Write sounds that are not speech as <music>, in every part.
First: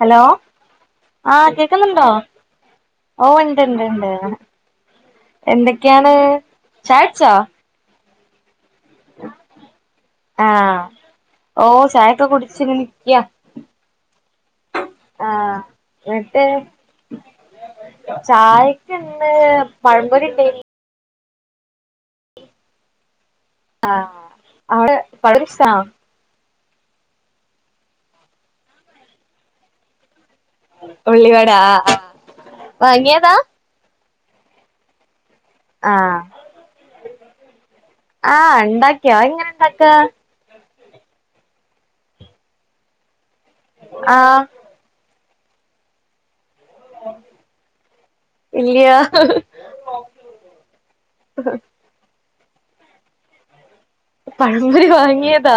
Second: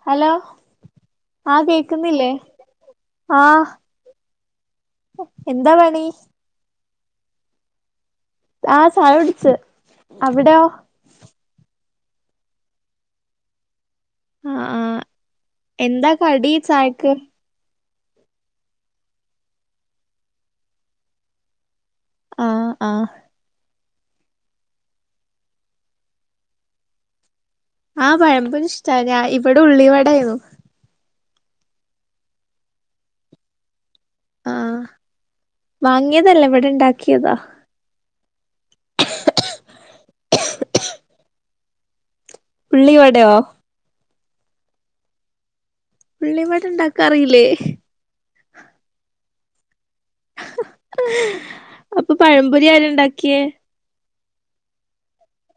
Hello ആഹ് ആ കേക്കുന്നുണ്ടോ കേക്കുന്നില്ലേ ഓ ആ ഉണ്ട്ണ്ട് ഉണ്ട് എന്താ പണി എന്തൊക്കെയാണ് ചായുടച്ചോ ആഹ് ചായകുടിച് അവിടെയോ ആഹ് ഓ ചായൊക്കെ കുടിച്ചി നിക്കിയ ആ ആ ആഹ് എന്താ എന്നിട്ടേ കടി ചായക്ക് ചായക്കിന്ന് പഴമ്പൊരി ഇണ്ടേന്ന് ആഹ് ആഹ് ആഹ് അവിടെ പഴംപൊരി ഇഷ്‌ടാന്നോ ആ പഴംപൊരി ഇഷ്ട ഞാ ഇവിടെ ഉള്ളിവടായിരുന്നു ഉള്ളിവട ആ ആ വാങ്ങിയതാ ആഹ് ആഹ് വാങ്ങിയതല്ല ഇവിടെ ഉണ്ടാക്കിയതാ ആഹ് ഉണ്ടാക്കിയോ അതെങ്ങെനെ ഇണ്ടാക്ക <unintelligible> ഉള്ളിവടെയോ ആഹ് ഉള്ളിവടഇണ്ടാക്കാൻ അറിയില്ലേ ഇല്ല്യാ അപ്പൊ പഴംപൊരി ആര് ഉണ്ടാക്കിയേ പഴമ്പൊരി വാങ്ങിയതാ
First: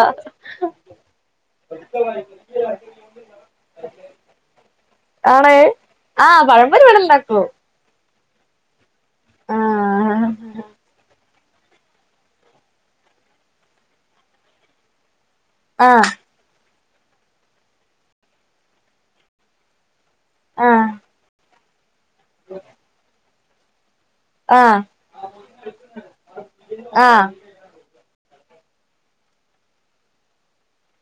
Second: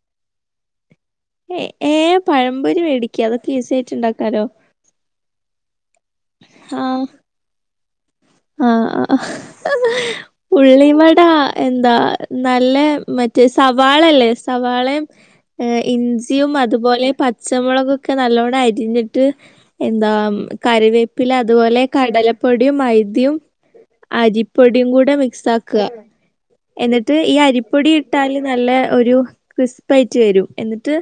ഏ ഏ പഴമ്പൊരി മേടിക്ക അതൊക്കെ ഈസി ആയിട്ട് ഇണ്ടാക്കാലോ ആണേ ആഹ് പഴംപൊരി ഇവടെ ഇണ്ടാകും ആഹ് ഉള്ളിവട എന്താ നല്ല മറ്റേ സവാളല്ലേ സവാളയും ആഹ് ഇഞ്ചിയും അ അതുപോലെ പച്ചമുളകൊക്കെ നല്ലോണം അരിഞ്ഞിട്ട് എന്താ ആഹ് കറിവേപ്പില അതുപോലെ കടലപ്പൊടിയും മൈദ്യം ആഹ് അരിപ്പൊടിയും കൂടെ മിക്സ് ആക്കുക എന്നിട്ട് ആഹ് ഈ അരിപ്പൊടി ഇട്ടാലും നല്ല ക്രിസ്പ്പി യായിട്ട് വരും എന്നിട്ട്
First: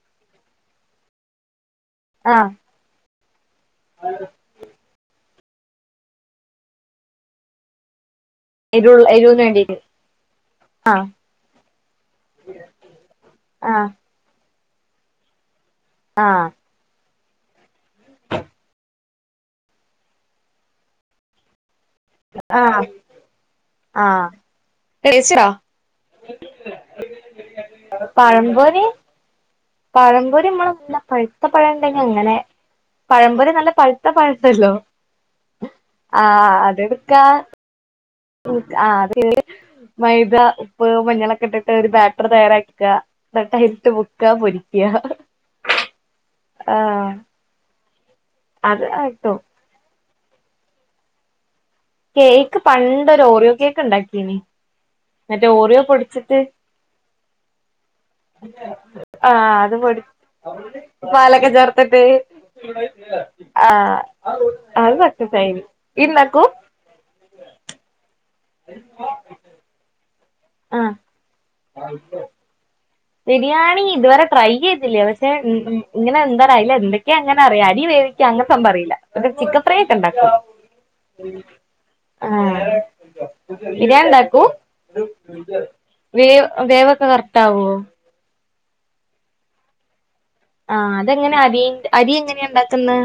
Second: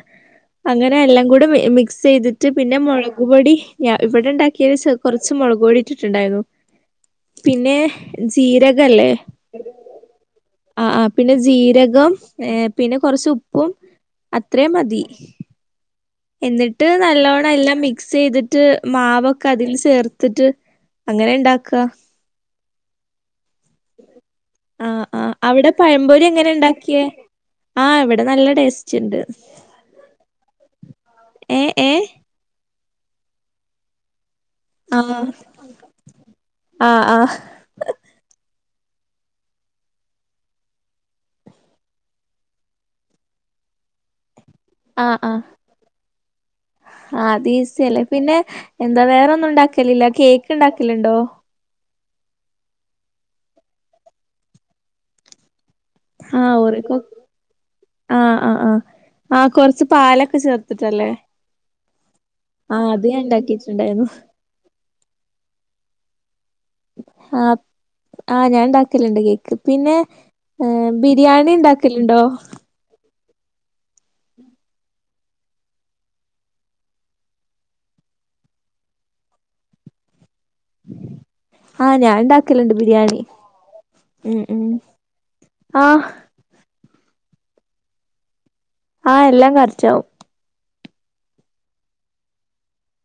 അങ്ങനെ എല്ലാം കൂടെ മിക്സ് ചെയ്തിട്ട് ആഹ് പിന്നെ മുളക് പൊടി ഇവിടെ ഉണ്ടാക്കിയത് കൊറച്ച് കൊറച്ച് മുളക് പൊടിട്ടിട്ടുണ്ടായിരുന്നു പിന്നെ എരു ജീരകല്ലേ എരുവിന് വേണ്ടിട്ട് ആ ആ ആഹ് പിന്നെ ജീരകം ഏ പിന്നെ കൊറച്ച് ഉപ്പും ആഹ് അത്രേ മതി ആഹ് എന്നിട്ട് നല്ലോണ്ണം എല്ലാം മിക്സ് ചെയ്തിട്ട് മാവ്ക്കെ അതിൽ ചേർത്തിട്ട് അങ്ങനെ ഇണ്ടാക്കുക ആഹ് ആഹ് ആഹ് ആഹ് കേച്ചടാ അവിടെ പഴംപൊരി എങ്ങനെ ഇണ്ടാക്കിയേ? ആഹ് ഇവിടെ നല്ല പഴമ്പൊരി ടേസ്റ്റ് ഇണ്ട്. പഴംപൊരി നമ്മള് നല്ല പഴുത്ത ഏഹ് പഴണ്ടെങ്കിൽ ഏഹ് അങ്ങനെ പഴംപൊരി നല്ല പഴുത്ത പഴ ല്ലോ ആഹ് ആ അത് ആഹ് എടുക്കാ ആഹ് ആ മൈദ ഉപ്പ് മഞ്ഞളൊക്കെ ഇട്ടിട്ട് ഒരു ബാറ്ററി തയ്യാറാക്കുക എന്നട്ട് അരിട്ട് മുക്ക പൊരിക്ക ആ ആ ആഹ് ആ അത് ഈസിയല്ലേ പിന്നെ അത് എന്താ കിട്ടും വേറൊന്നും ഉണ്ടാക്കല് ല്ലേ കേക്ക്ണ്ടാക്കല്ണ്ടോ കേക്ക് പണ്ടൊര് ഓറിയോ കേക്ക്ണ്ടാക്കീനി മറ്റേ ഓറിയോ ആ ഓറിയോ കൊ ആ അത് കൊറച്ച് പൊടി പാലൊക്കെ ചേർത്തിട്ടല്ലേ? പാലൊക്കെ ചേർത്തിട്ട് ആഹ് അത് ഞാൻ ആ ഇണ്ടാക്കിട്ടുണ്ടായിരുന്നു. അത് സക്സസ്സായി ഈ നട്ട് ആഹ് ആ ഞാൻണ്ടാക്കല്ണ്ട് കേക്ക് പിന്നെ ഏ ആഹ് ബിരിയാണിണ്ടാക്കല്ണ്ടോ ബിരിയാണി ഇതുവരെ ട്രൈയ്തില്ലേ പക്ഷെ ഇങ്ങനെ എന്താണ് എന്തോക്കെങ്ങനെ അറിയാം അരി വെ യ്ക്ക് അങ്ങന്സം പറയില്ല ഒര് ചിക്കൻ ഫ്രൈ ഒക്കെണ്ടാക്കും ആ ഞാൻ ഇണ്ടാക്കല്ണ്ട് ബിരിയാണി ഉം ബിരിയാണ്ടാക്കൂ ഉം ആഹ് വേ വേവൊക്കെ കറക്റ്റാവോ ആ എല്ലാം കറക്റ്റാവും ആ അതെങ്ങനെ അരി അരിങ്ങനെണ്ടാക്ക്ന്ന്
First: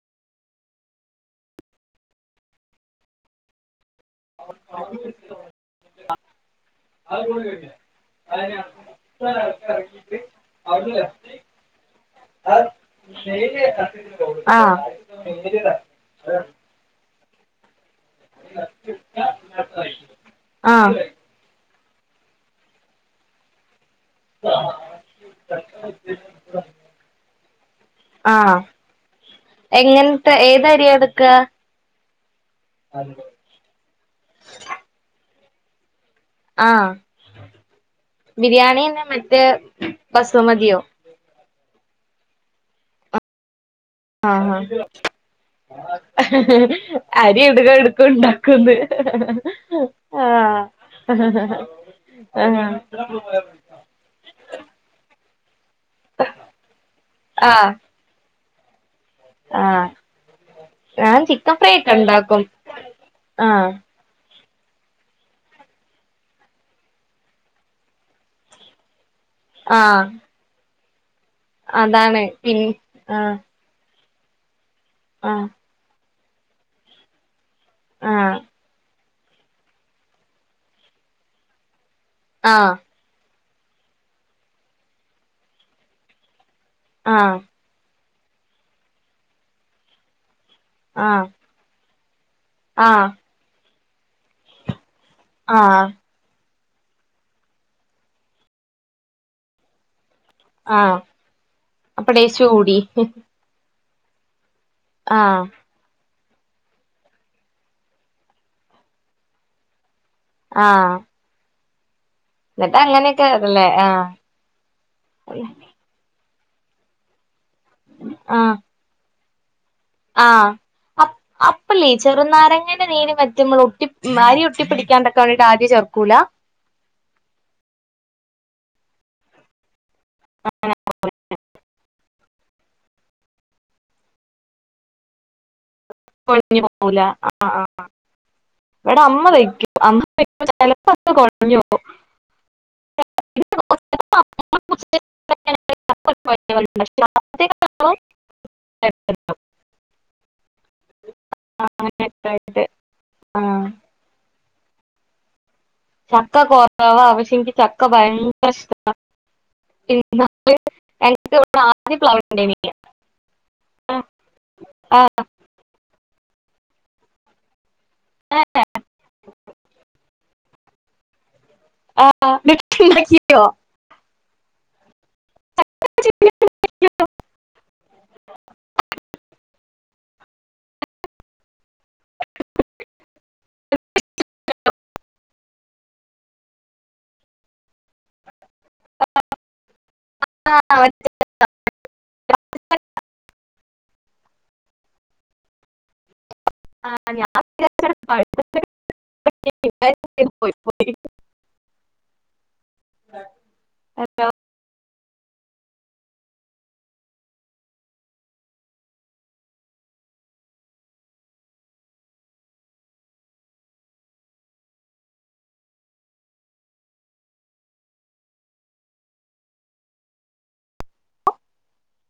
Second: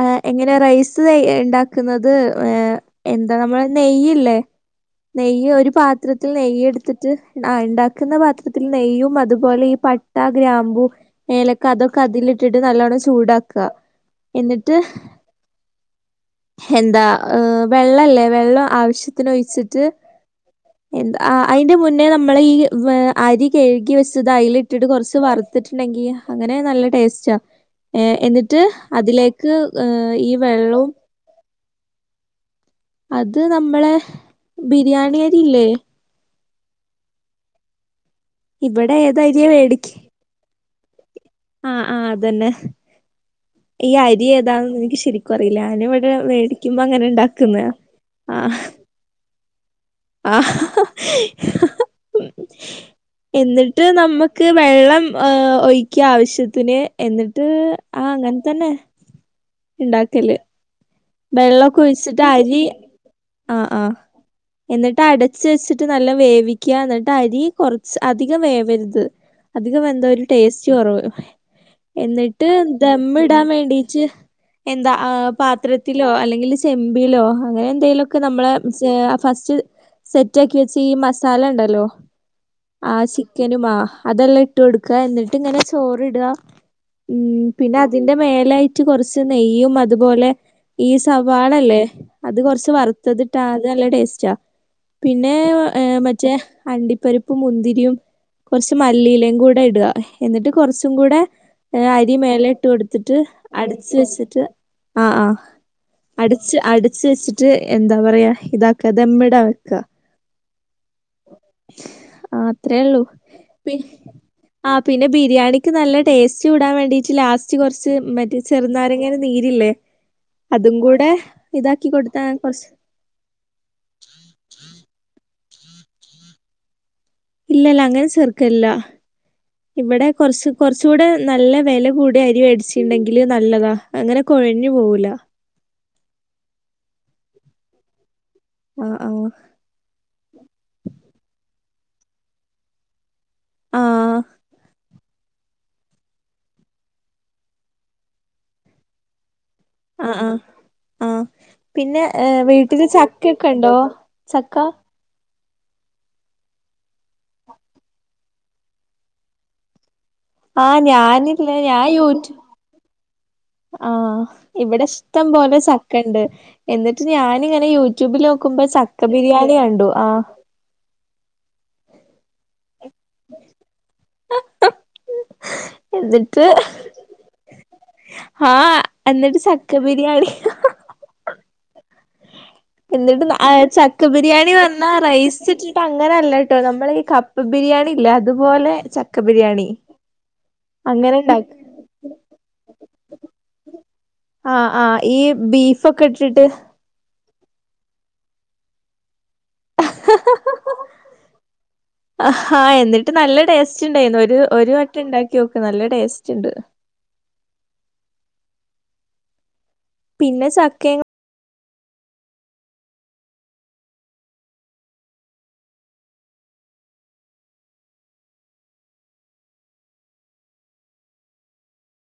ആ എങ്ങനെ റൈസ് ഇണ്ടാക്ക്ന്നത് ഏ എന്താ നമ്മളെ നെയ്യ്ല്ലേ നെയ്യ് ഒരു പാത്രത്തിൽ നെയ്യ്ട്ത്തിട്ട് ആ ഇണ്ടാക്ക്ന്ന പാത്രത്തിൽ നെയ്യും അതുപോലെ ഈ പട്ട ഗ്രാമ്പു ഏലക്ക അതൊക്ക അതിലിട്ടിട്ട് നല്ലോണം ചൂടാക്ക ന്നിട്ട് ആഹ് എന്താ ഹ് വെള്ളല്ലേ വെള്ളം ആവശ്യത്തിനൊഴിച്ചിട്ട് ആഹ് എന്ത്‌ ആ അയിന്റെ മുൻ ന്നേ നമ്മള് ഈ അരി കഴ്കി വെ ച്ചതയില്ട്ടിട്ട് കൊറച്ച് വറ്ത്ത്ട്ട്ണ്ടെങ്കി അങ്ങനെ നല്ല ടേസ്റ്റാ ഏ ആഹ് എന്നിട്ട് അതിലേക്ക് ഏഹ് ഈ എങ്ങനത്തെ ഏത് വെള്ളവും അര്യാ എട്ക്ക അത് നമ്മളെ ബിരിയാണിയരി ല്ലേ ആ ഇവിടെ ബിരിയാണിന്നാ മറ്റേ ഏതരിയാ ബസ്മതിയോ ആ ആഹ് അതെന്നെ ആ അറിയില്ല ഞാനിവിടെ വേടിക്കുമ്പോ അങ്ങനെ അരി ഇടുക ഇണ്ടാക്കുന്നയാ എടുക്കു ഇണ്ടാക്കുന്ന് ആ ആഹ് എന്നിട്ട് നമക്ക് വെള്ളം ഏ ഒഴിക്ക്യ ആവശ്യത്തിന് എന്നിട്ട് ആഹ് ആ അങ്ങനെ തന്നെ ആഹ് ഇണ്ടാക്കല് ഞാൻ ചിക്കൻ ഫ്രൈ വെള്ളോക്കെ ഒക്കെ ഒഴിച്ച്ട്ട് ഉണ്ടാക്കും അരി ആ ആഹ് ആ എന്നിട്ട് അടച്ച് വെച്ചിട്ട് നല്ലോം വേവിക്ക്യാ ന്ന്ട്ട് അരി കുറച്ച് അധികം വേവര്ത് അധികം ആഹ് വെന്താ ഒരു ടേസ്റ്റ് കൊറവ് അതാണ് എന്നിട്ട് പിൻ ആഹ് ദമ്മ്ടാൻ വേണ്ടീട്ട് എന്താ ആ ആഹ് പാത്രത്തിലോ അല്ലെങ്കിൽ ചെമ്പിലോ അങ്ങനെ എന്തെലൊക്കെ ആഹ് നമ്മളെ ഫസ്റ്റ് സെറ്റാക്കി വെച്ച ഈ മസാലണ്ടല്ലോ ആഹ് ആ ചി ക്കനും ആ അതെല്ലാം ഇട്ടോട്ക്ക എന്നിട്ട്ങ്ങനെ ചോറ്ടാ ആ അതിന്റെ മേലായിട്ട് കൊറച്ച് നെയ്യും അത്‌പോലെ ഈ ആഹ് സവാളല്ലേ അത് കൊറച്ച് ആഹ് വറ്ത്തത് ഇട്ടാ അത് നല്ല ടേസ്റ്റാ പിന്നെ ആഹ് മറ്റേ അണ്ടിപ്പരിപ്പും മുന്തിരിയും കൊറച്ച് മല്ലിയിലേം കൂടെ ഇടാ എന്നിട്ട് കൊറച്ചും ആഹ് കൂടെ അപ്പൊ അരി ടേസ്റ്റ് മേലെ ഇട്ട് കൂടി കൊട്ത്തിട്ട് അടച്ച് വെച്ചിട്ട് ആഹ് ആ അടച്ച് അടച്ച് വെച്ചിട്ട് എന്താ പറയാ ഇതാക്ക ദമ്മിടാ വെക്ക ആഹ് ആ എന്നിട്ട് അത്രേള്ളൂ അങ്ങനെയൊക്കെ അതല്ലേ പി ആഹ് ആ പിന്നെ ബിരിയാണിക്ക് നല്ല ടേസ് റ്റുടാൻ വേണ്ടീട്ട് ലാസ്റ്റ് കൊറച്ച് മറ്റേ ചെറ്നാരങ്ങന്റെ നീരില്ലേ? ആഹ അതും കൂടെ അപ്‌ അപ്പല്ലേ ഇതാക്കി ഈ കൊടുത്താൽ കുറച്ച് ചെറുനാരങ്ങന്റെ നീര് മറ്റ് മ്മൾ ഒട്ടി മാരി ഒട്ടി പിടിക്കാണ്ടൊക്കെ ആതി ചെർക്കൂല ഇല്ലല്ല അങ്ങന ചേർക്കല്ല. ഇവിടെ കുറച്ച് കുറചൂടെ നല്ല വെല കൂടിയ അരിവേടിച്ചിട്ടണ്ടെങ്കില് നല്ലതാ. അങ്ങനെ കൊഴഞ്ഞു പോവൂല കൊയിഞ്ഞു പോവൂല ആ ആ എട ആഹ് അമ്മ ആഹ് വയ്ക്കും കൊഴഞ് പോവും ആഹ് <unintelligible> <unintelligible> ആ ആ് ആഹ പിന്നെ ഏ അങ്ങനെയൊക്കായിട്ട് വീട്ടില് ആഹ് ചക്കയ്ക്കെണ്ടോ? ച ക്ക ചക്ക കുറവ പക്ഷെ ഇന്കി ചക്ക ഭയങ്കരഷ്ട ആഹ ഞാന്ല്ലേ ഞാ യൂറ്റു പ്ലാവുണ്ടേനി ആഹ് ആഹ ഇവിടെ ഇഷ്ടം പോലെ ചക്കണ്ട് എന്നിട്ട് ഞാാനിങ്ങനെ യൂട്യൂബിൽ ആഹ് നോക്കുമ്പോ ചക്ക ബിരിയാണി കണ്ടു ആ ആഹ് അ <unintelligible> ആ എന്നിട്ട് ആഹ എന്നിട്ട് ച്ചാ ക്ക ബിരിയാണിയ എന്നിട്ട് ചക്ക ബിരിയാണി നർന്നാ റൈസ് ഇട്ടിട്ട് അങ്ങനെല്ലട്ടോ നമ്മൾ ഈ കപ്പ ബിരിയാണി ല്ല അതുപോലെ ചക്ക ബിരിയാണി. ആഹ് അങ്ങനെണ്ടാക്ക് ആഹ ആഹ് ഈ ബീഫൊക്കെ ഇട്ടിട്ട് <unintelligible> പോയി ആഹഹാ എന്നിട്ട് നല്ല ടേസ്റ്റ്ണ്ടായിരുന്നു ഒരു ഒര് വ ട്ട്ണ്ടാക്യോക്ക് നല്ല ടേസ്റ്റ്ണ്ട്. പിന്നെ ചക്കയും